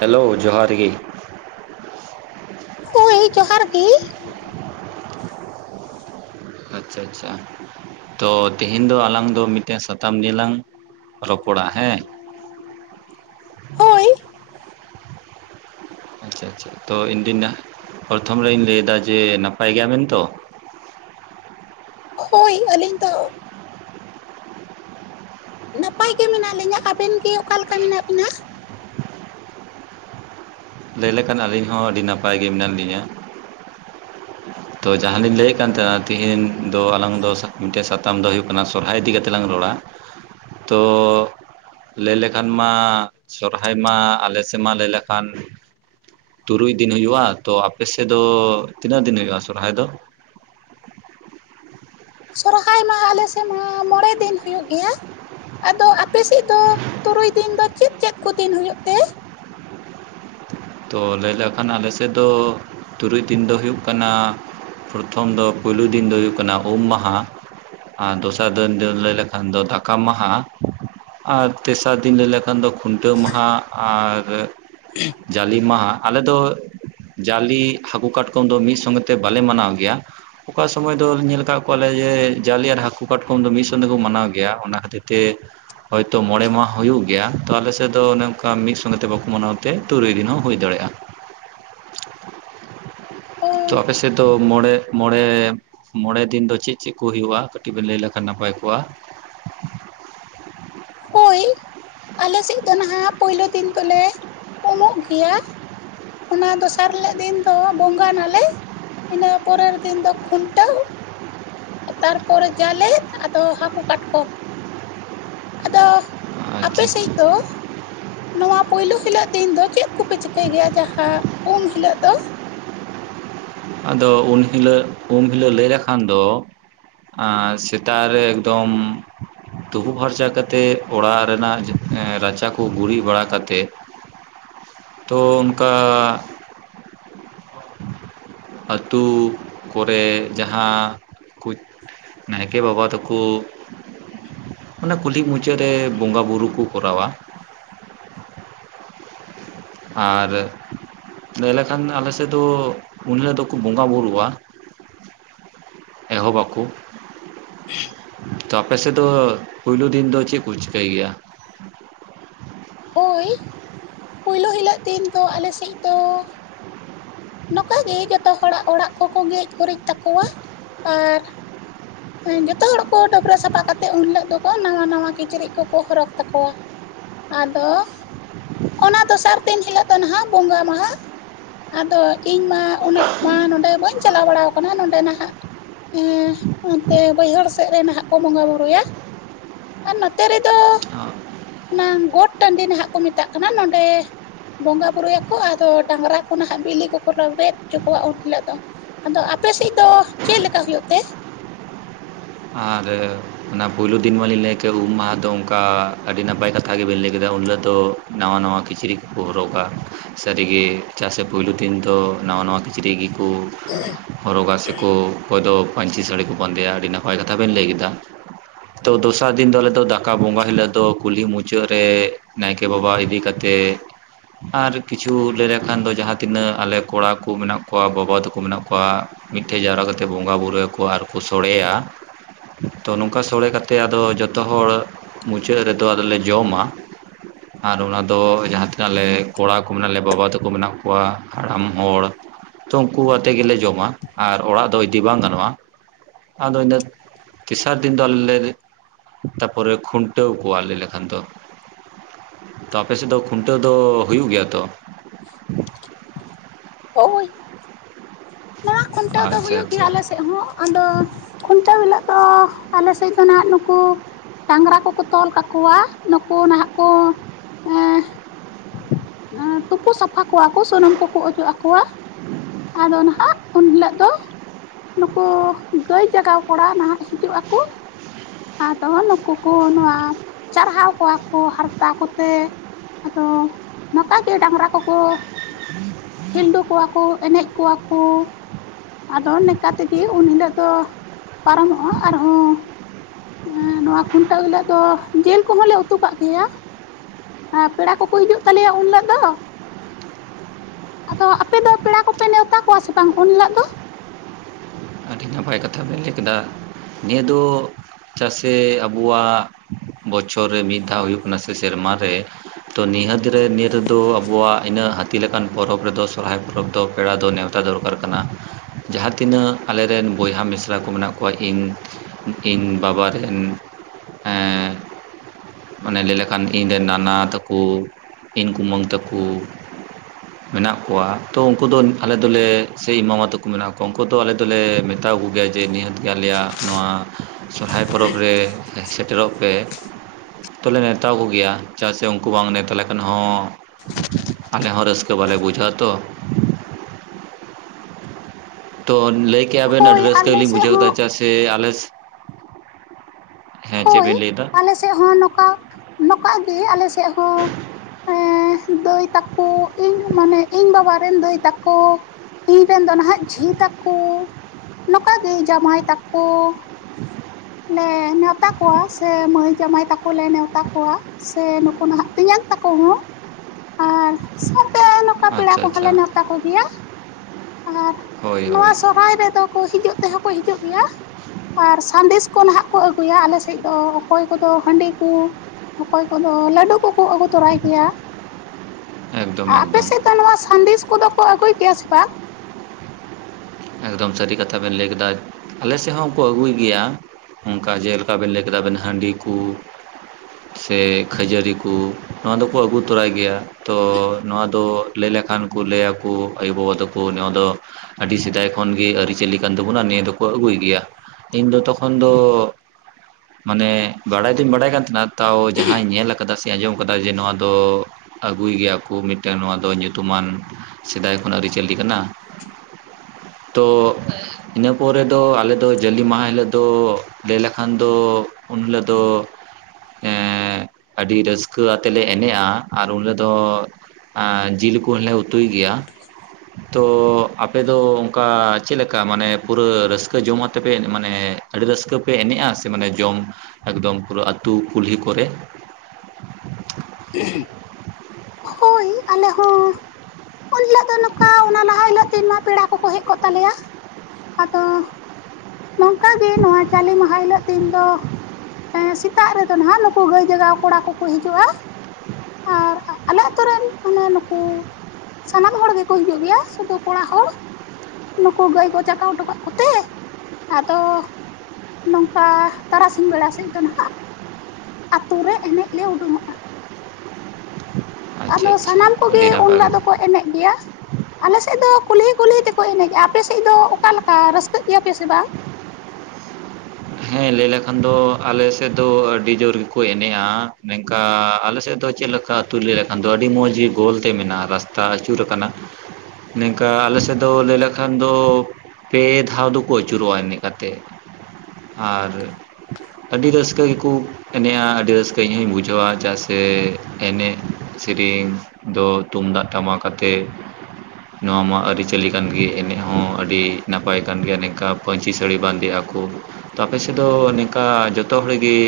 Hello ᱡᱚᱸᱦᱟᱨ ᱜᱮ ᱦᱳᱭ ᱡᱚᱸᱦᱟᱨ ᱜᱮ ᱟᱪᱪᱷᱟ ᱟᱪᱪᱷᱟ ᱛᱚ ᱛᱮᱦᱤᱧ ᱫᱚ ᱟᱞᱟᱝ ᱫᱚ ᱢᱤᱫᱴᱮᱱ ᱥᱟᱛᱟᱢ ᱫᱤᱭᱮ ᱞᱟᱝ ᱨᱚᱯᱚᱲᱟ ᱦᱮᱸ ᱦᱳᱭ ᱟᱪᱪᱷᱟ ᱟᱪᱪᱷᱟ ᱛᱚ [unintelligible] ᱯᱚᱨᱚᱛᱷᱚᱢ ᱨᱮᱧ ᱞᱟᱹᱭᱮᱫᱟ ᱡᱮ ᱱᱟᱯᱟᱭ ᱜᱮᱭᱟᱵᱤᱱ ᱛᱚ? ᱦᱳᱭ ᱟᱹᱞᱤᱧ ᱫᱚ ᱱᱟᱯᱟᱭ ᱜᱮ ᱢᱮᱱᱟᱜ ᱞᱤᱧᱟᱹ ᱟᱵᱮᱱ ᱜᱤ ᱚᱠᱟᱞᱮᱠᱟ ᱢᱮᱱᱟᱜ ᱵᱤᱱᱟ? ᱞᱟᱹᱭ ᱞᱮᱠᱷᱟᱱ ᱟᱹᱞᱤᱧ ᱦᱚᱸ ᱟᱹᱰᱤ ᱱᱟᱯᱟᱭ ᱜᱮ ᱢᱮᱱᱟᱜ ᱞᱤᱧᱟ ᱛᱳ ᱡᱟᱦᱟᱸ ᱞᱤᱧ ᱞᱟᱹᱭᱮᱫ ᱠᱟᱱ ᱛᱟᱦᱮᱱᱟ ᱛᱮᱦᱮᱧ ᱫᱚ ᱟᱞᱟᱝ ᱫᱚ ᱢᱤᱫᱴᱮᱱ ᱥᱟᱛᱟᱢ ᱫᱚ ᱦᱩᱭᱩᱜ ᱠᱟᱱᱟ ᱥᱚᱨᱦᱟᱭ ᱤᱫᱤ ᱠᱟᱛᱮ ᱞᱟᱝ ᱨᱚᱲᱟ ᱛᱚᱻ ᱞᱟᱹᱭ ᱞᱮᱠᱷᱟᱱ ᱢᱟ ᱥᱚᱨᱦᱟᱭ ᱢᱟ ᱟᱞᱮ ᱥᱮᱫ ᱢᱟ ᱞᱟᱹᱭ ᱞᱮᱠᱷᱟᱱ ᱛᱩᱨᱩᱭ ᱫᱤᱱ ᱦᱩᱭᱩᱜᱼᱟ, ᱛᱚ ᱟᱯᱮ ᱥᱮᱫ ᱫᱚ ᱛᱤᱱᱟᱹᱜ ᱫᱤᱱ ᱦᱩᱭᱩᱜᱼᱟ ᱥᱚᱨᱦᱟᱭ ᱫᱚ? ᱥᱚᱨᱦᱟᱭ ᱢᱟ ᱟᱞᱮ ᱥᱮᱫ ᱢᱟ ᱢᱚᱬᱮ ᱫᱤᱱ ᱦᱩᱭᱩᱜ ᱜᱮᱭᱟ ᱟᱫᱚ ᱟᱯᱮᱥᱮᱫ ᱫᱚ ᱛᱩᱨᱩᱭ ᱫᱤᱱ ᱫᱚ ᱪᱮᱫ ᱪᱮᱫ ᱠᱚ ᱫᱤᱱ ᱦᱩᱭᱩᱜ ᱛᱮ? ᱛᱚ ᱞᱟᱹᱭ ᱞᱮᱠᱷᱟᱱ ᱟᱞᱮ ᱥᱮᱫ ᱫᱚ ᱛᱩᱨᱩᱭ ᱫᱤᱱ ᱫᱚ ᱦᱩᱭᱩᱜ ᱠᱟᱱᱟ ᱯᱨᱚᱛᱷᱚᱢ ᱫᱚ ᱯᱳᱭᱞᱳ ᱫᱤᱱ ᱫᱚ ᱦᱩᱭᱩᱜ ᱠᱟᱱᱟ ᱩᱢ ᱢᱟᱦᱟ ᱟᱨ ᱫᱚᱥᱟᱨ ᱫᱤᱱ ᱫᱚ ᱞᱟᱹᱭ ᱞᱮᱠᱷᱟᱱ ᱫᱚ ᱫᱟᱠᱟ ᱢᱟᱦᱟ ᱟᱨ ᱛᱮᱥᱟᱨ ᱫᱤᱱ ᱞᱟᱹᱭ ᱞᱮᱠᱷᱟᱱ ᱫᱚ ᱠᱷᱩᱱᱴᱟᱹᱣ ᱢᱟᱦᱟ ᱟᱨ [unintelligible] ᱡᱟᱞᱮ ᱢᱟᱦᱟ ᱟᱞᱮ ᱫᱚ ᱡᱟᱞᱮ ᱦᱟᱹᱠᱩ ᱠᱟᱴᱠᱚᱢ ᱫᱚ ᱢᱤᱫ ᱥᱚᱸᱜᱮ ᱛᱮ ᱵᱟᱞᱮ ᱢᱟᱱᱟᱣ ᱜᱮᱭᱟ ᱚᱠᱟ ᱥᱚᱢᱚᱭ ᱫᱚ ᱧᱮᱞ ᱟᱠᱟᱫ ᱠᱚᱣᱟᱞᱮ ᱡᱮ ᱡᱟᱞᱮ ᱟᱨ ᱦᱟᱹᱠᱩ ᱠᱟᱴᱠᱚᱢ ᱫᱚ ᱢᱤᱫ ᱥᱚᱝ ᱛᱮᱠᱚ ᱢᱟᱱᱟᱣ ᱜᱮᱭᱟ ᱚᱱᱟ ᱠᱷᱟᱹᱛᱤᱨ ᱛᱮ ᱦᱚᱭᱛᱚ ᱢᱚᱬᱮ ᱢᱟᱦᱟ ᱦᱩᱭᱩᱜ ᱜᱮᱭᱟ ᱛᱚ ᱟᱞᱮᱥᱮᱫ ᱫᱚ ᱚᱱᱮ ᱚᱱᱠᱟ ᱢᱤᱫ ᱥᱚᱸᱜᱮ ᱛᱮ ᱵᱟᱠᱚ ᱢᱟᱱᱟᱣ ᱛᱮ ᱛᱩᱨᱩᱭ ᱫᱤᱱ ᱦᱚᱸ ᱦᱩᱭ ᱫᱟᱲᱮᱭᱟᱜᱼᱟ ᱚ ᱛᱚ ᱟᱯᱮ ᱥᱮᱫ ᱫᱚ ᱢᱚᱬᱮ ᱢᱚᱬᱮ ᱢᱚᱬᱮ ᱫᱤᱱ ᱫᱚ ᱪᱮᱫ ᱪᱮᱫ ᱠᱚ ᱦᱩᱭᱩᱜᱼᱟ ᱠᱟᱹᱴᱤᱡ ᱵᱮᱱ ᱞᱟᱹᱭ ᱞᱮᱠᱷᱟᱱ ᱱᱟᱯᱟᱭ ᱠᱚᱜᱼᱟ ᱟᱞᱮᱥᱮᱫ ᱫᱚ ᱱᱟᱦᱟᱜ ᱯᱳᱭᱞᱳ ᱫᱤᱱ ᱫᱚᱞᱮ ᱩᱢᱩᱜ ᱜᱮᱭᱟ ᱚᱱᱟ ᱫᱚᱥᱟᱨ ᱦᱤᱞᱳᱜ ᱫᱤᱱ ᱫᱚ ᱵᱚᱸᱜᱟ ᱱᱟᱞᱮ ᱤᱱᱟᱹ ᱯᱚᱨᱮᱨ ᱫᱤᱱ ᱫᱚ ᱠᱷᱩᱱᱴᱟᱹᱣ ᱛᱟᱨᱯᱚᱨᱮ ᱡᱟᱞᱮ ᱟᱫᱚ ᱦᱟᱹᱠᱩ ᱠᱟᱴᱠᱚᱢ ᱟᱫᱚ ᱟᱯᱮ ᱟᱪᱪᱷᱟ ᱥᱮᱫ ᱫᱚ? ᱱᱚᱣᱟ ᱯᱩᱭᱞᱩ ᱦᱤᱞᱳᱜ ᱫᱤᱱ ᱫᱚ ᱪᱮᱫ ᱠᱚᱯᱮ ᱪᱤᱠᱟᱹᱭ ᱜᱮᱭᱟ ᱡᱟᱦᱟᱸ ᱩᱢ ᱦᱤᱞᱳᱜ ᱫᱚ? ᱟᱫᱚ ᱩᱱ ᱦᱤᱞᱳᱜ ᱩᱢ ᱦᱤᱞᱳᱜ ᱞᱟᱹᱭ ᱞᱮᱠᱷᱟᱱ ᱫᱚ ᱟᱸᱻ ᱥᱮᱛᱟᱜ ᱨᱮ ᱮᱠᱫᱚᱢ ᱛᱩᱯᱩ ᱯᱷᱟᱨᱪᱟ ᱠᱟᱛᱮᱫ ᱚᱲᱟᱜ ᱨᱮᱱᱟᱜ ᱨᱟᱪᱟ ᱠᱚ ᱜᱩᱨᱤᱡ ᱵᱟᱲᱟ ᱠᱟᱛᱮᱫ ᱛᱚ ᱚᱱᱠᱟ ᱟᱹᱛᱩ ᱠᱚᱨᱮ ᱡᱟᱦᱟᱸ ᱠᱚ ᱱᱟᱭᱠᱮ ᱵᱟᱵᱟ ᱛᱟᱠᱚ ᱢᱟᱱᱮ ᱠᱩᱞᱦᱤ ᱢᱩᱪᱟᱹᱫ ᱨᱮ ᱵᱚᱸᱜᱟ ᱵᱩᱨᱩ ᱠᱚ ᱠᱚᱨᱟᱣᱟ ᱟᱨ ᱞᱟᱹᱭ ᱞᱮᱠᱷᱟᱱ ᱟᱞᱮ ᱥᱮᱫ ᱫᱚ ᱩᱱᱦᱤᱞᱳᱜ ᱫᱚᱠᱚ ᱵᱚᱸᱜᱟ ᱵᱩᱨᱩᱜᱼᱟ ᱮᱦᱚᱵ ᱟᱠᱚ ᱛᱚ ᱟᱯᱮ ᱥᱮᱫ ᱫᱚ ᱯᱳᱭᱞᱳ ᱫᱤᱱ ᱫᱚ ᱪᱮᱫ ᱠᱚ ᱪᱤᱠᱟᱹᱭ ᱜᱮᱭᱟ? ᱦᱳᱭ ᱯᱳᱭᱞᱳ ᱦᱤᱞᱳᱜ ᱫᱤᱱ ᱫᱚ ᱟᱞᱮᱥᱮᱫ ᱫᱚ ᱱᱚᱝᱠᱟ ᱜᱮ ᱡᱚᱛᱚ ᱦᱚᱲᱟᱜ ᱚᱲᱟᱜ ᱠᱚᱠᱚ ᱜᱮᱡ ᱜᱩᱨᱤᱡ ᱛᱟᱠᱚᱣᱟ ᱟᱨ ᱡᱷᱚᱛᱚ ᱦᱚᱲ ᱠᱚ ᱰᱟᱹᱵᱽᱨᱟᱹ ᱥᱟᱯᱷᱟ ᱠᱟᱛᱮᱜ ᱩᱱ ᱦᱤᱞᱳᱜ ᱫᱚ ᱠᱚ ᱱᱟᱣᱟ ᱱᱟᱣᱟ ᱠᱤᱪᱨᱤᱡ ᱠᱚᱠᱚ ᱦᱚᱨᱚᱜ ᱛᱟᱠᱚᱣᱟ ᱟᱫᱚ ᱚᱱᱟ ᱫᱚᱥᱟᱨ ᱫᱤᱱ ᱦᱤᱞᱳᱜ ᱫᱚ ᱱᱟᱦᱟᱜ ᱵᱚᱸᱜᱟ ᱢᱟᱦᱟ ᱟᱫᱚ ᱤᱧ ᱢᱟ ᱩᱱᱟᱹᱜ ᱢᱟ ᱱᱚᱰᱮ ᱵᱟᱹᱧ ᱪᱟᱞᱟᱣ ᱵᱟᱲᱟᱣ ᱠᱟᱱᱟ ᱱᱚᱰᱮ ᱱᱟᱦᱟᱜ ᱮᱸ ᱚᱱᱛᱮ ᱵᱟᱹᱭᱦᱟᱹᱲ ᱥᱮᱫ ᱨᱮ ᱱᱟᱦᱟᱜ ᱠᱚ ᱵᱚᱸᱜᱟ ᱵᱩᱨᱩᱭᱟ ᱟᱨ ᱱᱚᱛᱮ ᱨᱮᱫᱚ ᱚᱱᱟ ᱜᱚᱴ ᱴᱟᱺᱰᱤ ᱱᱟᱦᱟᱜ ᱠᱚ ᱢᱮᱛᱟᱜ ᱠᱟᱱᱟ ᱱᱚᱰᱮ ᱵᱚᱸᱜᱟ ᱵᱩᱨᱩᱭᱟᱠᱚ ᱟᱫᱚ ᱰᱟᱝᱨᱟ ᱠᱚ ᱱᱟᱦᱟᱜ ᱵᱤᱞᱤ ᱠᱚᱠᱚ ᱞᱮᱵᱮᱫ ᱦᱚᱪᱚ ᱠᱚᱣᱟ ᱩᱱ ᱦᱤᱞᱳᱜ ᱫᱚ ᱟᱫᱚ ᱟᱯᱮᱥᱮᱫ ᱫᱚ ᱪᱮᱫ ᱞᱮᱠᱟ ᱦᱩᱭᱩᱜ ᱛᱮ? ᱟᱨ ᱚᱱᱟ ᱯᱩᱭᱞᱩ ᱫᱤᱱ ᱢᱟᱞᱤᱧ ᱞᱟᱹᱭ ᱠᱮᱫ ᱩᱢ ᱢᱟᱦᱟ ᱫᱚ ᱚᱱᱠᱟ ᱟᱹᱰᱤ ᱱᱟᱯᱟᱭ ᱠᱟᱛᱷᱟ ᱜᱮᱵᱮᱱ ᱞᱟᱹᱭ ᱠᱮᱫᱟ ᱩᱱ ᱦᱤᱞᱳᱜ ᱫᱚ ᱱᱟᱣᱟ ᱱᱟᱣᱟ ᱠᱤᱪᱨᱤᱡ ᱠᱚᱠᱚ ᱦᱚᱨᱚᱜᱟ ᱥᱟᱹᱨᱤᱜᱮ ᱪᱟᱥᱮ ᱯᱩᱭᱞᱩ ᱫᱤᱱ ᱫᱚ ᱱᱟᱣᱟ ᱱᱟᱣᱟ ᱠᱤᱪᱨᱤᱡ ᱜᱮᱠᱚ ᱦᱚᱨᱚᱜᱟ ᱥᱮᱠᱚ ᱚᱠᱚᱭ ᱫᱚ ᱯᱟᱹᱧᱪᱤ ᱥᱟᱹᱲᱤ ᱠᱚ ᱵᱟᱸᱫᱮᱭᱟ ᱟᱹᱰᱤ ᱱᱟᱯᱟᱭ ᱠᱟᱛᱷᱟ ᱵᱮᱱ ᱞᱟᱹᱭ ᱠᱮᱫᱟ ᱛᱳ ᱫᱚᱥᱟᱨ ᱫᱤᱱ ᱫᱚ ᱟᱞᱮ ᱫᱚ ᱫᱟᱠᱟ ᱵᱚᱸᱜᱟ ᱦᱤᱞᱳᱜ ᱫᱚ ᱠᱩᱞᱦᱤ ᱢᱩᱪᱟᱹᱫ ᱨᱮ ᱱᱟᱭᱠᱮ ᱵᱟᱵᱟ ᱤᱫᱤ ᱠᱟᱛᱮᱫ ᱟᱨ ᱠᱤᱪᱷᱩ ᱞᱟᱹᱭ ᱞᱮᱠᱷᱟᱱ ᱫᱚ ᱡᱟᱦᱟᱸ ᱛᱤᱱᱟᱹᱜ ᱟᱞᱮ ᱠᱚᱲᱟ ᱠᱩ ᱢᱮᱱᱟᱜ ᱠᱚᱣᱟ ᱵᱟᱵᱟ ᱛᱟᱠᱚ ᱢᱮᱱᱟᱜ ᱠᱚᱣᱟ ᱢᱤᱴᱮᱡ ᱡᱟᱣᱨᱟ ᱠᱟᱛᱮᱫ ᱵᱚᱸᱜᱟ ᱵᱩᱨᱩ ᱭᱟᱠᱚ ᱟᱨᱠᱩ ᱥᱲᱮᱭᱟ ᱛᱚ ᱠᱟ ᱥᱳᱲᱮ ᱠᱟᱛᱮᱫ ᱟᱫᱚ ᱡᱚᱛᱚ ᱦᱚᱲ ᱢᱩᱪᱟᱹᱫ ᱨᱮᱫᱚ ᱟᱫᱚᱞᱮ ᱡᱚᱢᱟ ᱟᱨ ᱚᱱᱟ ᱫᱚ ᱡᱟᱦᱟᱸ ᱛᱤᱱᱟᱹᱜ ᱞᱮ ᱠᱚᱲᱟ ᱠᱚ ᱢᱮᱱᱟᱜ ᱞᱮ ᱵᱟᱵᱟ ᱛᱟᱠᱚ ᱢᱮᱱᱟᱜ ᱠᱚᱣᱟ ᱦᱟᱲᱟᱢ ᱦᱚᱲ ᱛᱚ ᱩᱝᱠᱩ ᱟᱛᱮ ᱜᱮᱞᱮ ᱡᱚᱢᱟ ᱟᱨ ᱚᱲᱟᱜ ᱫᱚ ᱤᱫᱤ ᱵᱟᱝ ᱜᱟᱱᱚᱜᱼᱟ ᱟᱫᱚ ᱤᱧᱫᱚ ᱛᱮᱥᱟᱨ ᱫᱤᱱ ᱫᱚ ᱟᱞᱮ ᱞᱮ ᱛᱟᱯᱚᱨᱮ ᱠᱷᱩᱱᱴᱟᱹᱣ ᱠᱚᱣᱟᱞᱮ ᱞᱮᱠᱷᱟᱱ ᱫᱚ ᱛᱚ ᱟᱯᱮ ᱥᱮᱫ ᱫᱚ ᱠᱷᱩᱱᱴᱟᱹᱣ ᱫᱚ ᱦᱩᱭᱩᱜ ᱜᱮᱭᱟ ᱛᱚ [inaudible] ᱦᱳᱭ ᱱᱚᱣᱟ ᱠᱷᱩᱱᱴᱟᱹᱣ ᱫᱚ ᱟᱪᱪᱷᱟ ᱦᱩᱭᱩᱜ ᱜᱮᱭᱟ ᱟᱪᱪᱷᱟ ᱟᱞᱮ ᱥᱮᱫ ᱦᱚᱸ ᱟᱫᱚ ᱠᱷᱩᱱᱴᱟᱹᱣ ᱦᱤᱞᱳᱜ ᱫᱚ ᱟᱞᱮ ᱥᱮᱡ ᱫᱚ ᱱᱟᱜ ᱱᱩᱠᱩ ᱰᱟᱝᱨᱟ ᱠᱚᱠᱚ ᱛᱚᱞ ᱠᱟᱠᱚᱣᱟ ᱱᱩᱠᱩ ᱱᱟᱦᱟᱜ ᱠᱚ ᱮᱸ ᱮ ᱛᱩᱯᱩ ᱥᱟᱯᱷᱟ ᱠᱚᱣᱟ ᱠᱚ ᱥᱩᱱᱩᱢ ᱠᱚᱠᱚ ᱚᱡᱚᱜ ᱟᱠᱚᱣᱟ ᱟᱫᱚ ᱱᱟ ᱦᱟᱸᱜ ᱩᱱ ᱦᱤᱞᱳᱜ ᱫᱚ ᱱᱩᱠᱩ ᱜᱟᱹᱭ ᱡᱟᱜᱟᱣ ᱠᱚᱲᱟ ᱱᱟᱦᱟᱜ ᱦᱤᱡᱩᱜ ᱟᱠᱚ ᱟᱫᱚ ᱱᱩᱠᱩ ᱠᱚ ᱱᱚᱣᱟ ᱪᱟᱨᱦᱟᱣ ᱠᱚᱣᱟ ᱠᱚ ᱦᱟᱨᱛᱟ ᱠᱚᱛᱮ ᱟᱫᱚ ᱱᱚᱠᱟ ᱜᱮ ᱰᱟᱝᱨᱟ ᱠᱚᱠᱚ ᱠᱷᱮᱞᱰᱩ ᱠᱚᱣᱟ ᱠᱚ ᱮᱱᱮᱡ ᱠᱚᱣᱟ ᱠᱚ ᱟᱫᱚ ᱱᱮᱠᱟ ᱛᱮᱜᱤ ᱩᱱ ᱦᱤᱞᱳᱜ ᱫᱚ ᱯᱟᱨᱚᱢᱚᱜᱼᱟ ᱟᱨᱦᱚᱸ ᱮᱸ ᱱᱚᱣᱟ ᱠᱷᱩᱱᱴᱟᱹᱣ ᱦᱤᱞᱳᱜ ᱫᱚ ᱡᱮᱞ ᱠᱚᱦᱚᱸᱞᱮ ᱩᱛᱩ ᱠᱟᱜ ᱜᱮᱭᱟ ᱦᱮᱸ ᱯᱮᱲᱟ ᱠᱚᱠᱚ ᱦᱤᱡᱩᱜ ᱛᱟᱞᱮᱭᱟ ᱩᱱ ᱦᱤᱞᱜ ᱫᱚ ᱟᱫᱚ ᱟᱯᱮ ᱫᱚ ᱯᱮᱲᱟ ᱠᱚᱯᱮ ᱱᱮᱣᱛᱟ ᱠᱚᱣᱟ ᱥᱮ ᱵᱟᱝ ᱩᱱ ᱦᱤᱞᱳᱜ ᱫᱚ ᱦᱳᱭ ᱠᱟᱛᱷᱟ ᱵᱤᱱ ᱞᱟᱹᱭ ᱠᱮᱫᱟ ᱱᱤᱭᱟᱹ ᱫᱚ ᱪᱟᱜ ᱥᱮ ᱟᱵᱚᱣᱟᱜ ᱵᱚᱪᱷᱚᱨ ᱨᱮ ᱢᱤᱫ ᱫᱷᱟᱣ ᱦᱩᱭᱩᱜ ᱠᱟᱱᱟ ᱥᱮ ᱥᱮᱨᱢᱟ ᱨᱮ ᱛᱚ ᱱᱤᱦᱟᱹᱛ ᱨᱮ ᱱᱤᱭᱟᱹ ᱨᱮᱫᱚ ᱟᱵᱚᱣᱟᱜ ᱤᱱᱟᱹ ᱦᱟᱹᱛᱤ ᱞᱮᱠᱟᱱ ᱯᱚᱨᱚᱵᱽ ᱨᱮᱫᱚ ᱥᱚᱨᱦᱟᱭ ᱯᱚᱨᱚᱵᱽ ᱫᱚ ᱯᱮᱲᱟ ᱫᱚ ᱱᱮᱣ ᱛᱟ ᱫᱚᱨᱠᱟᱨ ᱠᱟᱱᱟ ᱡᱟᱦᱟᱸ ᱛᱤᱱᱟᱹᱜ ᱟᱞᱮᱨᱮᱱ ᱵᱚᱭᱦᱟ ᱢᱤᱥᱨᱟ ᱠᱚ ᱢᱮᱱᱟᱜ ᱠᱚᱣᱟ ᱤᱧ ᱤᱧ ᱵᱟᱵᱟ ᱨᱮᱱ ᱮᱸᱻ ᱢᱟᱱᱮ ᱞᱟᱹᱭ ᱞᱮᱠᱷᱟᱱ ᱤᱧ ᱨᱮᱱ ᱱᱟᱱᱟ ᱛᱟᱠᱩ ᱤᱧ ᱠᱩᱢᱟᱹᱝ ᱛᱟᱠᱩ ᱢᱮᱱᱟᱜ ᱠᱚᱣᱟ ᱛᱚ ᱩᱱᱠᱩ ᱫᱚ ᱟᱞᱮ ᱫᱚᱞᱮ ᱥᱮ ᱤᱧ ᱢᱟᱢᱟ ᱛᱟᱠᱩ ᱢᱮᱱᱟᱜ ᱠᱚᱣᱟ ᱩᱱᱠᱩ ᱫᱚ ᱟᱞᱮ ᱫᱚᱞᱮ ᱢᱮᱛᱟᱣ ᱠᱚᱜᱮᱭᱟ ᱡᱮ ᱱᱤᱦᱟᱹᱛ ᱜᱮ ᱟᱞᱮᱭᱟᱜ ᱱᱚᱣᱟ ᱥᱚᱨᱦᱟᱭ ᱯᱚᱨᱚᱵᱽ ᱨᱮ ᱦᱮᱡ ᱥᱮᱴᱮᱨᱚᱜ ᱯᱮ ᱫᱚᱞᱮ ᱱᱮᱣᱛᱟ ᱠᱚᱜᱮᱭᱟ ᱪᱮᱫᱟᱜ ᱥᱮ ᱩᱝᱠᱩ ᱵᱟᱝ ᱱᱮᱣᱛᱟ ᱞᱮᱠᱷᱟᱱ ᱦᱚᱸ ᱟᱞᱮ ᱦᱚᱸ ᱨᱥᱠᱟ ᱵᱟᱞᱮ ᱵᱩᱡᱷᱟᱣᱟ ᱛᱚ ᱛᱚ ᱞᱟᱹᱭ ᱠᱮᱟ ᱵᱮᱱ ᱟᱹᱰᱤ ᱦᱳᱭ ᱨᱟᱹᱥᱠᱟᱹ ᱟᱞᱮ ᱞᱤᱧ ᱥᱮᱫ ᱵᱩᱡᱷᱟᱹᱣ ᱫᱟ ᱦᱚᱸ ᱪᱮᱫᱟᱜ ᱥᱮ ᱟᱞᱮ ᱦᱮᱸ ᱪᱮᱫ ᱦᱳᱭ ᱵᱮᱱ ᱞᱟᱹᱭ ᱮᱫᱟ ᱟᱞᱮ ᱥᱮᱫ ᱦᱚᱸ ᱱᱚᱠᱟ ᱱᱚᱠᱟ ᱜᱮ ᱟᱞᱮ ᱥᱮᱫ ᱦᱚᱸ ᱦᱮᱸ ᱫᱟᱹᱭ ᱛᱟᱠᱚ ᱤᱧ ᱢᱟᱱᱮ ᱤᱧ ᱵᱟᱵᱟ ᱨᱮᱱ ᱫᱟᱹᱭ ᱛᱟᱠᱚ ᱤᱧ ᱨᱮᱱ ᱫᱚ ᱱᱟᱦᱟᱜ ᱡᱷᱤ ᱛᱟᱠᱚ ᱱᱚᱠᱟ ᱜᱮ ᱡᱟᱢᱟᱭ ᱛᱟᱠᱚ ᱞᱮ ᱱᱮᱣᱛᱟ ᱠᱳᱣᱟ ᱥᱮ ᱢᱟᱹᱭ ᱡᱟᱢᱟᱭ ᱛᱟᱠᱚ ᱞᱮ ᱱᱮᱣᱛᱟ ᱠᱚᱣᱟ ᱥᱮ ᱱᱩᱠᱩ ᱱᱟᱦᱟᱜ ᱛᱮᱧᱟᱝ ᱛᱟᱠᱚ ᱦᱚᱸ ᱟᱨ ᱥᱟᱶᱛᱮ ᱱᱚᱠᱟ ᱯᱮᱲᱟ ᱟᱪᱪᱷᱟ ᱠᱚᱦᱚᱸᱞᱮ ᱟᱪᱪᱷᱟ ᱱᱮᱣᱛᱟ ᱠᱚᱜᱮᱭᱟ ᱟᱨ ᱦᱳᱭ ᱦᱳᱭ ᱱᱚᱣᱟ ᱥᱚᱦᱚᱨᱟᱭ ᱨᱮᱫᱚ ᱠᱚ ᱦᱤᱡᱩᱜ ᱛᱮᱦᱚᱸ ᱠᱚ ᱦᱤᱡᱩᱜ ᱜᱮᱭᱟ ᱟᱨ ᱥᱟᱸᱫᱮᱥ ᱠᱚ ᱱᱟᱦᱟᱜ ᱠᱚ ᱟᱹᱜᱩᱭᱟ ᱟᱞᱮ ᱥᱮᱡ ᱫᱚ ᱚᱠᱚᱭ ᱠᱚᱫᱚ ᱦᱟᱺᱰᱤ ᱠᱩ ᱚᱠᱚᱭ ᱠᱚᱫᱚ ᱞᱟᱹᱰᱩ ᱠᱚᱠᱚ ᱟᱹᱜᱩ ᱛᱚᱨᱟᱭ ᱜᱮᱭᱟ ᱟ ᱮᱠᱫᱚᱢ ᱟᱯᱮ ᱮᱠᱫᱚᱢ ᱥᱮᱫ ᱫᱚ ᱱᱚᱣᱟ ᱥᱟᱸᱫᱮᱥ ᱠᱚᱫᱚ ᱠᱚ ᱟᱹᱜᱩᱭ ᱜᱮᱭᱟ ᱥᱮ ᱵᱟᱝ ᱮᱠᱫᱚᱢ ᱥᱟᱹᱨᱤ ᱠᱟᱛᱷᱟ ᱵᱮᱱ ᱞᱟᱹᱭ ᱠᱟᱫᱟ ᱟᱞᱮ ᱥᱮᱜ ᱦᱚᱸᱠᱚ ᱟᱹᱜᱩᱭ ᱜᱮᱭᱟ ᱚᱝᱠᱟ ᱡᱮᱞᱮᱠᱟ ᱵᱮᱱ ᱞᱟᱹᱭ ᱠᱮᱫᱟ ᱟᱵᱮᱱ ᱦᱟᱺᱰᱤ ᱠᱩ [inaudible] ᱥᱮ ᱠᱷᱟᱹᱡᱟᱹᱨᱤ ᱠᱩ ᱱᱚᱣᱟ ᱫᱚᱠᱚ ᱟᱹᱜᱩ ᱛᱚᱨᱟᱭ ᱜᱮᱭᱟ ᱛᱚ ᱱᱚᱣᱟ ᱫᱚ ᱞᱟᱹᱭ ᱞᱮᱠᱷᱟᱱ ᱠᱩ ᱞᱟᱹᱭᱟᱠᱩ ᱟᱭᱩ ᱵᱟᱵᱟ ᱛᱟᱠᱩ ᱱᱚᱣᱟ ᱫᱚ ᱟᱹᱰᱤ ᱥᱮᱫᱟᱭ ᱱᱤᱴ ᱠᱷᱚᱱ ᱜᱮ ᱟᱹᱨᱤᱪᱟᱹᱞᱤ ᱠᱟᱱ ᱛᱟᱵᱚᱱᱟ ᱱᱤᱭᱟᱹ ᱫᱚᱠᱚ ᱟᱹᱜᱩᱭ ᱜᱮᱭᱟ ᱤᱧ ᱫᱚ ᱛᱚᱠᱷᱚᱱ ᱫᱚ ᱾ ᱢᱟᱱᱮ ᱵᱟᱲᱟᱭ ᱫᱚᱧ ᱵᱟᱲᱟᱭ ᱠᱟᱱ ᱛᱟᱦᱮᱱᱟ ᱛᱟᱣ ᱡᱟᱦᱟᱸᱧ ᱧᱮᱞ ᱠᱟᱫᱟ ᱥᱮ᱾ ᱜᱮ ᱟᱸᱡᱚᱢ ᱠᱟᱫᱟ ᱡᱮ ᱱᱚᱣᱟ ᱫᱚ ᱟᱹᱜᱩᱭ ᱜᱮᱭᱟ ᱠᱚ ᱢᱤᱫᱴᱟᱱ ᱱᱚᱣᱟ ᱫᱚ ᱧᱩᱛᱩᱢᱟᱱ᱾ ᱥᱮᱫᱟᱭ ᱠᱷᱚᱱᱟᱜ ᱟᱹᱨᱤᱪᱟᱹᱞᱤ ᱠᱟᱱᱟ᱾ ᱛᱚ᱾ ᱤᱱᱟᱹ ᱯᱚᱨᱮ ᱫᱚ ᱟᱞᱮᱚ ᱡᱟᱞᱤ ᱢᱟᱦᱟ ᱦᱤᱞᱳᱜ ᱫᱚ ᱞᱟᱹᱭ ᱞᱮᱠᱷᱟᱱ ᱫᱚ ᱩᱱ ᱦᱤᱞᱳᱜ ᱫᱚ᱾ ᱦᱮ ᱟᱹᱰᱤ ᱨᱟᱹᱥᱠᱟᱹ ᱟᱛᱮ ᱞᱮ ᱮᱱᱮᱜ-ᱟ ᱟᱨ ᱩᱞᱮ ᱫᱚ ᱟ ᱡᱤᱞ ᱠᱚᱦᱚᱸᱞᱮ ᱩᱛᱩᱭ ᱜᱮᱭᱟ ᱛᱚ ᱟᱯᱮ ᱫᱚ? ᱠᱟ ᱪᱮᱫ ᱞᱮᱠᱟ ᱢᱟᱱᱮ ᱯᱩᱨᱟᱹ ᱨᱟᱹᱥᱠᱟᱹ ᱡᱚᱢᱟᱛᱮ ᱯᱮ ᱢᱟᱱᱮ ᱟᱹᱰᱤ ᱨᱟᱹᱥᱠᱟᱹ ᱯᱮ ᱮᱱᱮᱜ-ᱟ ᱥᱮ ᱢᱟᱱᱮ ᱡᱚᱢ? ᱮᱠᱫᱚᱢ ᱯᱩᱨᱟᱹ ᱟᱹᱛᱩ ᱠᱩᱞᱦᱤ ᱠᱚᱨᱮ᱾ ᱩ ᱦᱩᱸ ᱟᱞᱮ ᱦᱚᱸ ᱩᱱ ᱦᱞᱳᱜ ᱫᱚ ᱱᱚᱠᱟ ᱚᱱᱟ ᱞᱟᱦᱟ ᱦᱤᱞᱳ᱾ ᱛᱤᱱᱢᱟ ᱱᱟᱣᱟ ᱯᱮᱲᱟ ᱠᱚᱠᱚ ᱦᱮᱡ ᱠᱚᱜ ᱛᱟᱞᱮᱭᱟ ᱟᱫᱚ ᱱᱚᱝᱠᱟᱜᱮ ᱱᱚᱣᱟ ᱡᱟᱞᱮ ᱢᱟᱦᱟ ᱦᱤᱞᱳᱜ ᱫᱤᱱ ᱫᱚ ᱥᱮᱛᱟᱜ ᱨᱮᱫᱚ ᱱᱟᱜ ᱱᱩᱠᱩ ᱜᱟᱹᱭ ᱡᱟᱜᱟᱣ ᱠᱚᱲᱟ ᱠᱚᱠᱚ ᱦᱤᱡᱩᱜ-ᱟ᱾ ᱟᱨ ᱟᱞᱮ ᱟᱛᱳ ᱨᱮᱱ ᱢᱟᱱᱮ ᱱᱩᱠᱩ᱾ ᱥᱟᱱᱟᱢ ᱦᱚᱲ ᱜᱮᱠᱚ ᱦᱤᱡᱩᱜ ᱜᱮᱭᱟ ᱥᱩᱫᱩ ᱠᱚᱲᱟ ᱦᱚᱲ ᱱᱩᱠᱩ ᱜᱟᱹᱭ ᱠᱚ ᱡᱟᱜᱟᱣ ᱦᱚᱴᱚ ᱠᱟᱜ ᱠᱚᱛᱮ᱾ ᱟᱫᱚ ᱱᱚᱝᱠᱟ ᱛᱟᱨᱟᱥᱤᱧ ᱵᱮᱲᱟ ᱥᱮᱫ ᱫᱚ ᱱᱟᱜ ᱟᱛᱳ ᱨᱮ ᱮᱱᱮᱡ ᱞᱮ ᱩᱰᱩᱝᱚᱜ-ᱟ᱾ ᱟᱪᱪᱷᱟ ᱟᱫᱚ ᱟᱪᱪᱷᱟ ᱥᱟᱱᱟᱢ ᱠᱚᱜᱮ ᱟᱹᱰᱤ ᱩᱱ ᱱᱟᱯᱟᱭ ᱞᱚᱜ ᱠᱟᱛᱷᱟ᱾ ᱫᱚᱠᱚ ᱮᱱᱮᱜ ᱜᱮᱭᱟ᱾ ᱟᱞᱮᱥᱮᱜ ᱫᱚ ᱠᱩᱞᱦᱤ ᱠᱩᱞᱦᱤ ᱛᱮᱠᱚ ᱮᱱᱮᱡ-ᱟ ᱟᱯᱮᱥᱮᱡ ᱫᱚ ᱚᱠᱟ ᱞᱮᱠᱟ ᱨᱟᱹᱥᱠᱟᱹᱜ ᱜᱮᱭᱟ ᱯᱮ ᱥᱮ ᱵᱟᱝ? ᱦᱮᱸ ᱞᱟᱹᱭ ᱞᱮᱠᱷᱟᱱ ᱫᱚ ᱟᱞᱮ ᱥᱮᱜ ᱫᱚ ᱟᱹᱰᱤ ᱡᱳᱨ ᱜᱮᱠᱚ ᱮᱱᱮᱜ-ᱟ ᱱᱮᱝᱠᱟ ᱟᱞᱮᱥᱮᱜ ᱫᱚ ᱪᱮᱫ ᱞᱮᱠᱟ᱾ ᱟᱛᱩ ᱞᱮᱭ ᱠᱟᱱ ᱫᱚ ᱟᱹᱰᱤ ᱢᱚᱡᱽ ᱜᱮ ᱜᱳᱞᱛᱮ ᱢᱮᱱᱟᱜ-ᱟ ᱨᱟᱥᱛᱟ ᱟᱹᱪᱩᱨ ᱠᱟᱱᱟ ᱱᱮᱝᱠᱟ ᱟᱞᱮ ᱥᱮᱜ ᱫᱚ ᱞᱟᱹᱭ ᱞᱮᱠᱷᱟᱱ ᱫᱚ ᱯᱮ ᱫᱷᱟᱣ ᱫᱚᱠᱚ ᱟᱹᱪᱩᱨᱚᱜᱞ-ᱟ ᱮᱱᱮᱜ ᱠᱟ ᱠᱟᱛᱮ᱾ ᱟᱨ ᱟᱹᱰᱤ ᱨᱟᱹᱥᱠᱟᱹ ᱜᱮᱠᱩ᱾ ᱮᱱᱮ-ᱟ ᱟᱹᱰᱤ ᱨᱟᱹᱥᱠᱟᱹ ᱤᱧ ᱦᱚᱧ ᱵᱩᱡᱷᱟᱹᱣᱟ ᱪᱮᱫᱟᱜ ᱥᱮ ᱮᱱᱮᱡ ᱥᱮᱨᱮᱧ᱾ ᱫᱚ ᱛᱩᱢᱫᱟᱜ ᱴᱟᱢᱟᱠ ᱟᱛᱮ ᱱᱚᱣᱟ ᱢᱟ ᱟᱹᱨᱤᱪᱟᱹᱞᱤ ᱠᱟᱱ ᱜᱮ ᱮᱱᱮᱡ ᱦᱚᱸ ᱟᱹᱰᱤ ᱱᱟᱯᱟᱭ ᱠᱟᱱ ᱜᱮᱭᱟ ᱱᱮᱝᱠᱟ᱾ ᱯᱟᱹᱧᱪᱤ ᱥᱟᱹᱲᱤ ᱵᱟᱸᱫᱮᱜ-ᱟ ᱠᱚ ᱟᱯᱮ ᱥᱮᱫ ᱫᱚ ᱱᱮᱝᱠᱟ ᱡᱚᱛᱚ ᱦᱚᱲᱜᱮ?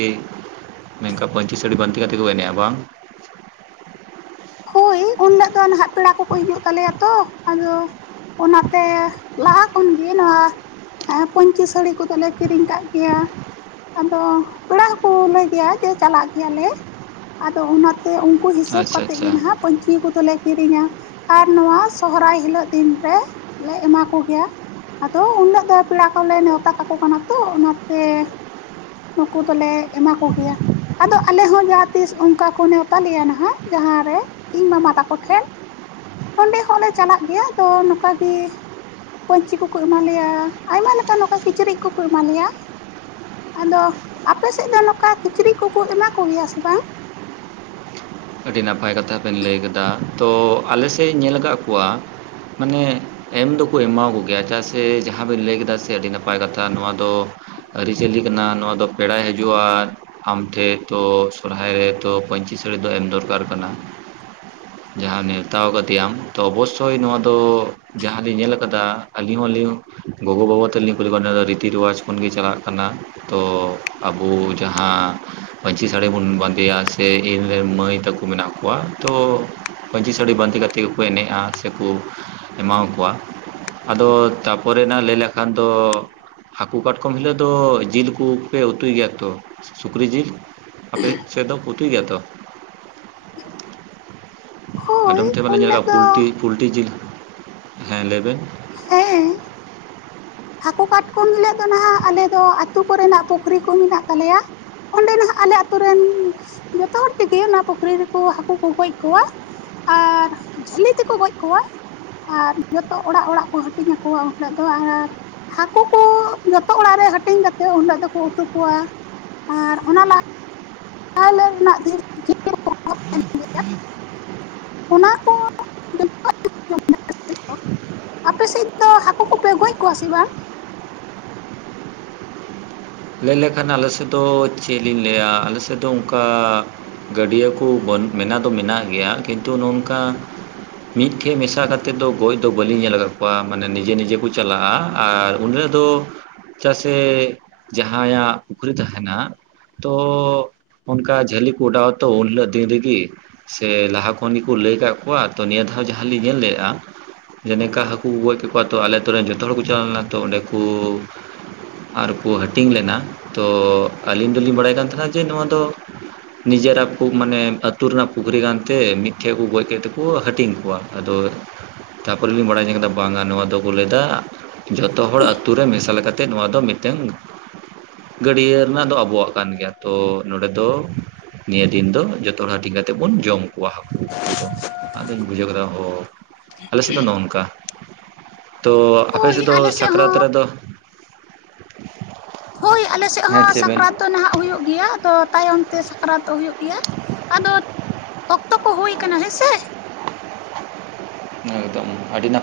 ᱱᱮᱝᱠᱟ ᱯᱟᱹᱧᱪᱤ ᱥᱟᱹᱲᱤ ᱵᱟᱸᱫᱮ ᱠᱟᱛᱮ ᱠᱚ ᱮᱱᱮᱜ-ᱟ ᱵᱟᱝ᱾ ᱟᱫᱚ ᱱᱟᱜ ᱯᱮᱲᱟ ᱠᱚᱠᱚ ᱦᱤᱡᱩᱜ ᱛᱟᱞᱮᱭᱟ ᱛᱚ ᱟᱫᱚ᱾ ᱚᱱᱟᱛᱮ ᱞᱟᱦᱟ ᱠᱷᱚᱱᱜᱮ ᱱᱚᱣᱟ᱾ ᱦᱮᱸ ᱯᱟᱹᱧᱪᱤ ᱥᱟᱹᱲᱤ ᱠᱚᱫᱚᱞᱮ ᱠᱤᱨᱤᱧ ᱠᱟᱜ ᱜᱮᱭᱟ᱾ ᱟᱫᱚ ᱯᱮᱲᱟ ᱦᱚᱸᱠᱚ ᱞᱟᱹᱭ ᱜᱮᱭᱟ ᱡᱮ ᱪᱟᱞᱟᱜ ᱜᱮᱭᱟᱞᱮ ᱟᱫᱚ ᱚᱱᱟ ᱛᱮ ᱩᱱᱠᱩ ᱦᱤᱥᱟᱹᱵᱽ ᱟᱪᱪᱷᱟ ᱠᱟᱛᱮᱜ ᱜᱮ ᱟᱪᱪᱷᱟ ᱱᱦᱟᱜ ᱯᱟᱹᱧᱪᱤ ᱠᱚᱫᱚᱞᱮ᱾ ᱠᱤᱨᱤᱧᱟ ᱟᱨ ᱱᱚᱣᱟ ᱥᱚᱦᱨᱟᱭ ᱦᱤᱞᱳᱜ ᱫᱤᱱ ᱨᱮ ᱞᱮ ᱮᱢᱟ ᱠᱚ ᱜᱮᱭᱟ᱾ ᱟᱫᱚ ᱩᱱᱞᱚᱜ ᱫᱚ ᱯᱮᱲᱟ ᱠᱚᱞᱮ ᱱᱮᱣᱛᱟ ᱠᱟᱠᱚ ᱠᱟᱱᱟ ᱛᱚ ᱚᱱᱟᱛᱮ᱾ ᱱᱩᱠᱩ ᱫᱚᱞᱮ ᱮᱢᱟ ᱠᱚ ᱜᱮᱭᱟ ᱟᱫᱚ ᱟᱞᱮ ᱦᱚᱸ ᱛᱤᱥ ᱚᱝᱠᱟ ᱠᱚ ᱱᱮᱣᱛᱟ ᱞᱮᱭᱟ ᱱᱦᱟᱜ ᱡᱟᱦᱟᱸ ᱨᱮ ᱤᱧ ᱢᱟᱢᱟ ᱛᱟᱠ᱾ ᱠᱚᱴᱚᱷᱮᱱ ᱚᱸᱰᱮ ᱦᱚᱸᱞᱮ ᱪᱟᱞᱟᱜ ᱜᱮᱭᱟ ᱫᱚ ᱱᱚᱠᱟ ᱜᱮᱸ᱾ ᱯᱟᱹᱧᱪᱤ ᱠᱚᱠᱚ ᱮᱢᱟ ᱞᱮᱭᱟ ᱟᱭᱢᱟ ᱞᱮᱠᱟᱱ ᱱᱚᱠᱟ ᱠᱤᱪᱨᱤᱡ ᱠᱚᱠᱚ ᱮᱢ ᱞᱮᱭᱟ ᱟᱫᱚ ᱟᱯᱮ ᱥᱮᱜ ᱫᱚ ᱱᱚᱝᱠᱟ ᱠᱤᱪᱨᱤᱡ ᱠᱚᱠᱚ ᱮᱢᱟ ᱠᱚᱜᱮᱭᱟ ᱥᱮ ᱵᱟᱝ? ᱟᱹᱰᱤ ᱱᱟᱯᱟᱭ ᱠᱟᱛᱷᱟ ᱞᱟᱹᱭ ᱠᱮᱫᱟ ᱛᱚ ᱟᱞᱮ ᱥᱮᱫ ᱤᱧ ᱧᱮᱞ ᱟᱠᱟᱫ ᱠᱚᱣᱟ ᱢᱟᱱᱮ᱾ ᱮᱢ ᱫᱚᱠᱚ ᱮᱢᱟ ᱠᱚᱜᱮᱭᱟ ᱪᱮᱫᱟᱜ ᱥᱮ ᱡᱟᱦᱟᱸ ᱵᱤᱱ ᱞᱟᱹᱭ ᱠᱮᱫᱟ ᱥᱮ ᱟᱹᱰᱤ ᱱᱟᱯᱟᱭ ᱠᱟᱛᱷᱟ ᱱᱚᱣᱟ ᱫᱚ᱾ ᱟᱹᱨᱤᱪᱟᱹᱞᱤ ᱠᱟᱱᱟ ᱱᱚᱣᱟ ᱫᱚ ᱯᱮᱲᱟᱭ ᱦᱤᱡᱩᱜᱼᱟ ᱟᱢ ᱴᱷᱮᱱ ᱛᱚ ᱥᱚᱨᱦᱟᱭ ᱨᱮ ᱛᱚ ᱯᱟᱹᱧᱪᱤ ᱥᱟᱹᱲᱤ ᱫᱚ ᱮᱢ ᱫᱚᱨᱠᱟᱨ ᱠᱟᱱᱟ᱾ [inaudible] ᱡᱟᱦᱟᱸ ᱱᱮᱣᱛᱟᱣ ᱟᱠᱟᱫᱮᱭᱟᱢ ᱛᱚ ᱚᱵᱚᱥᱥᱭ ᱱᱚᱣᱟ ᱫᱚ ᱡᱟᱦᱟᱸᱞᱤᱧ ᱧᱮᱞ ᱠᱟᱫᱟ ᱟᱹᱞᱤᱧ ᱦᱚᱸᱞᱤᱧ᱾ ᱜᱚᱜᱚᱼᱵᱟᱵᱟ ᱛᱞᱤᱧ ᱠᱩᱞᱤ ᱠᱚᱣᱟ ᱫᱚ ᱨᱤᱛᱤ ᱨᱮᱣᱟᱡᱽ ᱠᱷᱚᱱ ᱜᱮᱴᱮ ᱪᱟᱞᱟᱜ ᱠᱟᱱᱟ᱾ ᱛᱚ ᱟᱵᱚ ᱡᱟᱦᱟᱸ ᱯᱟᱹᱧᱪᱤ ᱥᱟᱲᱤ ᱵᱚᱱ ᱵᱟᱸᱫᱭᱟ ᱥᱮ ᱤᱧ ᱨᱮᱱ ᱢᱟᱹᱭ ᱛᱚᱠ ᱢᱮᱱᱟᱜ ᱠᱚᱣᱟ ᱛᱚ ᱯᱟᱹᱧᱪᱤ ᱥᱟᱹᱲᱤ ᱵᱟᱸᱫᱮ ᱠᱟᱛᱮᱫ ᱜᱮᱠᱚ ᱮᱱᱮᱡᱼᱟ ᱥᱮᱠᱩ ᱮᱢᱟᱠᱚᱣᱟ ᱟᱫᱚ ᱛᱟᱨᱯᱚᱨᱮᱱᱟᱜ ᱞᱟᱹᱭ ᱞᱮᱠᱷᱟᱱ ᱫᱚ ᱦᱟᱹᱠᱩ ᱠᱟᱴᱠᱚᱢ ᱦᱤᱞᱳᱜ ᱫᱚ ᱡᱤᱞ ᱠᱚᱯᱮ ᱩᱛᱩᱭ ᱜᱮᱭᱟ ᱛᱚ ᱥᱩᱠᱨᱤ ᱡᱤᱞ ᱟᱯᱮ ᱥᱮᱫ ᱫᱚ ᱩᱛᱩᱭ ᱜᱮᱭᱟᱛᱚ᱾ ᱦᱳᱭ ᱟᱰᱚᱢ ᱴᱷᱮᱱ ᱢᱟᱞᱤ ᱩᱱ ᱧᱮᱞ ᱦᱤᱞᱳᱜ ᱠᱟᱜᱼᱟ ᱫᱚ ᱯᱩᱞᱴᱤ ᱯᱩᱞᱴᱤ ᱡᱤᱞ ᱦᱮᱸ ᱞᱟᱹᱭ ᱵᱮᱱ ᱦᱮᱸ ᱦᱟᱹᱠᱩ ᱠᱟᱴᱠᱚᱢ ᱦᱤᱞᱳᱜ ᱫᱚ ᱱᱟᱦᱟᱸᱜ ᱟᱞᱮ ᱫᱚ ᱟᱹᱛᱳ ᱠᱚᱨᱮᱱᱟᱜ ᱯᱩᱠᱷᱨᱤ ᱠᱚ ᱢᱮᱱᱟᱜ ᱛᱟᱞᱮᱭᱟ᱾ ᱚᱸᱰᱮ ᱱᱟᱦᱟᱸᱜ ᱟᱞᱮ ᱟᱹᱛᱳ ᱨᱮᱱ ᱡᱚᱛᱚ ᱦᱚᱲ ᱛᱮᱜᱮ ᱚᱱᱟ ᱯᱩᱠᱷᱨᱤ ᱨᱮᱠᱚ ᱦᱟᱹᱠᱩ ᱠᱚ ᱜᱚᱡ ᱠᱚᱣᱟ ᱾ ᱟᱨ ᱡᱷᱟᱹᱞᱤ ᱛᱮᱠᱚ ᱜᱚᱡ ᱠᱚᱣᱟ᱾ ᱟᱨ ᱡᱚᱛᱚ ᱚᱲᱟᱜ ᱚᱲᱟᱜ ᱠᱚ ᱦᱟᱹᱴᱤᱧ ᱟᱠᱚᱣᱟ ᱩᱱ ᱦᱤᱞᱳᱜ ᱫᱚ ᱟᱨ ᱦᱟᱹᱠᱩ ᱠᱩ ᱡᱚᱛᱚ ᱚᱲᱟᱜ ᱨᱮ ᱦᱟᱹᱴᱤᱧ ᱠᱟᱛᱮᱜ ᱩᱱᱦᱤᱞᱟᱹᱜ ᱫᱚᱠᱚ ᱩᱛᱩ ᱠᱚᱣᱟ ᱟᱨ ᱚᱱᱟ ᱞᱟᱦᱟ ᱚᱱᱟ ᱦᱤᱞᱳᱜ ᱨᱮᱱᱟᱜ ᱫᱤᱱ ᱡᱤᱞ ᱠᱚᱠᱚ ᱩᱛᱩᱭ ᱜᱮᱭᱟ ᱚᱱᱟ ᱠᱚ [unintelligible] ᱟᱯᱮ ᱥᱮᱫ ᱫᱚ ᱦᱟᱹᱠᱩ ᱠᱚᱯᱮ ᱜᱚᱡ ᱠᱚᱣᱟ ᱥᱮ ᱵᱟᱝ ᱞᱟᱹᱭ ᱞᱮᱠᱷᱟᱱ ᱟᱞᱮ ᱥᱮᱫ ᱫᱚ ᱪᱮ ᱞᱤᱧ ᱞᱟᱹᱭᱟ? ᱟᱞᱮ ᱥᱮᱫ ᱫᱚ ᱚᱱᱠᱟ ᱜᱟᱹᱰᱭᱟᱹ ᱠᱚ ᱢᱮᱱᱟᱜ ᱫᱚ ᱢᱮᱱᱟᱜ ᱜᱮᱭᱟ ᱠᱤᱱᱛᱩ ᱱᱚᱝᱠᱟ ᱢᱤᱫ ᱴᱷᱮᱡ ᱢᱮᱥᱟ ᱠᱟᱛᱮᱫ ᱫᱚ ᱜᱚᱡ ᱫᱚ ᱵᱟᱹᱞᱤᱧ ᱧᱮᱞ ᱟᱠᱟᱫ ᱠᱚᱣᱟ ᱢᱟᱱᱮ ᱱᱤᱡᱮ ᱱᱤᱡᱮ ᱠᱚ ᱪᱟᱞᱟᱜᱼᱟ ᱟᱨ ᱩᱱ ᱦᱤᱞᱚᱜ ᱫᱚ ᱪᱟ ᱥᱮ ᱡᱟᱦᱟᱸᱭᱟᱜ ᱯᱩᱠᱷᱨᱤ ᱛᱟᱦᱮᱱᱟ᱾ ᱛᱚ ᱩᱱᱠᱟ ᱡᱷᱟᱹᱞᱤ ᱠᱚ ᱩᱴᱟᱣ ᱛᱚ ᱩᱱᱦᱤᱞᱚᱜ ᱫᱤᱱ ᱨᱤᱜᱤ ᱥᱮ ᱞᱟᱦᱟ ᱠᱷᱚᱱ ᱜᱮᱠᱚ ᱞᱟᱹᱭ ᱠᱫ ᱠᱚᱣᱟ ᱱᱤᱭᱟᱹ ᱫᱷᱟᱣ ᱡᱟᱦᱟᱸᱞᱤᱧ ᱧᱮᱞ ᱞᱮᱼᱟ᱾ ᱡᱮ ᱞᱮᱠᱟ ᱦᱟᱹᱠᱩ ᱠᱩ ᱜᱚᱡ ᱠᱮᱫ ᱠᱚᱣᱟ ᱛᱚ ᱟᱞᱮ ᱟᱹᱛᱩᱨ ᱨᱮᱱ ᱡᱚᱛᱚ ᱦᱚᱲ ᱠᱚ ᱪᱟᱞᱟᱣ ᱞᱮᱱᱟ᱾ ᱛᱚ ᱚᱸᱰᱮ ᱠᱩ ᱟᱨᱠᱚ ᱦᱟᱹᱴᱤᱧ ᱞᱮᱱᱟ ᱛᱚ ᱟᱹᱞᱤᱧ ᱫᱚᱞᱤᱧ ᱵᱟᱲᱟᱭ ᱠᱟᱱ ᱛᱟᱦᱮᱱᱟ ᱡᱮ ᱱᱚᱣᱟ ᱫᱚ ᱱᱤᱡᱮᱨᱟᱜ ᱢᱟᱱᱮ ᱟᱹᱛᱩ ᱨᱮᱱᱟᱜ ᱯᱩᱠᱷᱨᱤ ᱠᱟᱱᱛᱮ ᱢᱤᱫ ᱴᱷᱮᱱ ᱠᱩ ᱜᱚᱡ ᱠᱟᱛᱮ ᱠᱩ ᱦᱟᱹᱴᱤᱧ ᱠᱚᱣᱟ᱾ ᱟᱫᱚ ᱛᱟᱯᱚᱨ ᱞᱤᱧ ᱵᱟᱲᱟᱭ ᱧᱟᱢ ᱟᱠᱟᱫᱟ ᱵᱟᱝᱟ᱾ ᱱᱚᱣᱟ ᱫᱚᱠᱚ ᱞᱟᱹᱭᱮᱫᱟ ᱡᱚᱛᱚᱦᱚᱲ ᱟᱹᱛᱳ ᱨᱮ ᱢᱮᱥᱟᱞᱛᱮᱫ ᱱᱚᱣᱟ ᱫᱚ ᱢᱤᱫᱴᱮᱱ ᱜᱟᱹᱰᱭᱟᱹ ᱨᱮᱱᱟᱜ ᱫᱚ ᱟᱵᱚᱣᱟᱜ ᱠᱟᱱ ᱜᱮᱭᱟ ᱛᱚ ᱱᱚᱸᱰᱮ ᱫᱚ ᱱᱤᱭᱟᱹ ᱫᱤᱱ ᱫᱚ ᱡᱚᱛᱚ ᱦᱚᱲ ᱦᱟᱹᱴᱤᱧ ᱠᱟᱛᱮᱫ ᱵᱚᱱ ᱡᱚᱢ ᱠᱚᱣᱟ ᱦᱟᱹᱠᱩ ᱩᱛᱩ ᱫᱚ᱾ ᱟᱫᱚᱧ ᱵᱩᱡᱷᱟᱹᱣ ᱠᱮᱫᱟ ᱚ ᱟᱞᱮ ᱥᱮᱫ ᱫᱚ ᱱᱚᱝᱠᱟ᱾ ᱛᱚ ᱟᱯᱮ ᱦᱳᱭ ᱥᱮᱫ ᱫᱚ ᱟᱞᱮ ᱥᱟᱠᱨᱟᱛ ᱦᱚᱸ ᱨᱮᱫᱚ ᱦᱳᱭ ᱟᱞᱮ ᱥᱮᱫ ᱦᱮᱸ ᱦᱚᱸ ᱪᱮᱫ ᱵᱮᱱ ᱥᱟᱠᱨᱟᱛ ᱛᱚ ᱱᱟᱦᱟᱸᱜ ᱦᱩᱭᱩᱜ ᱜᱮᱭᱟ, ᱟᱫᱚ ᱛᱟᱭᱚᱢ ᱛᱮ ᱥᱟᱠᱨᱟᱛᱚᱜ ᱦᱩᱭᱩᱜ ᱜᱮᱭᱟ᱾ ᱟᱫᱚ, ᱚᱠᱛᱚ ᱠᱚ ᱦᱩᱭ ᱟᱠᱟᱱᱟ ᱦᱮᱸ ᱥᱮ ᱮᱠᱫᱚᱢ ᱟᱹᱰᱤ ᱱᱟᱯᱟᱭ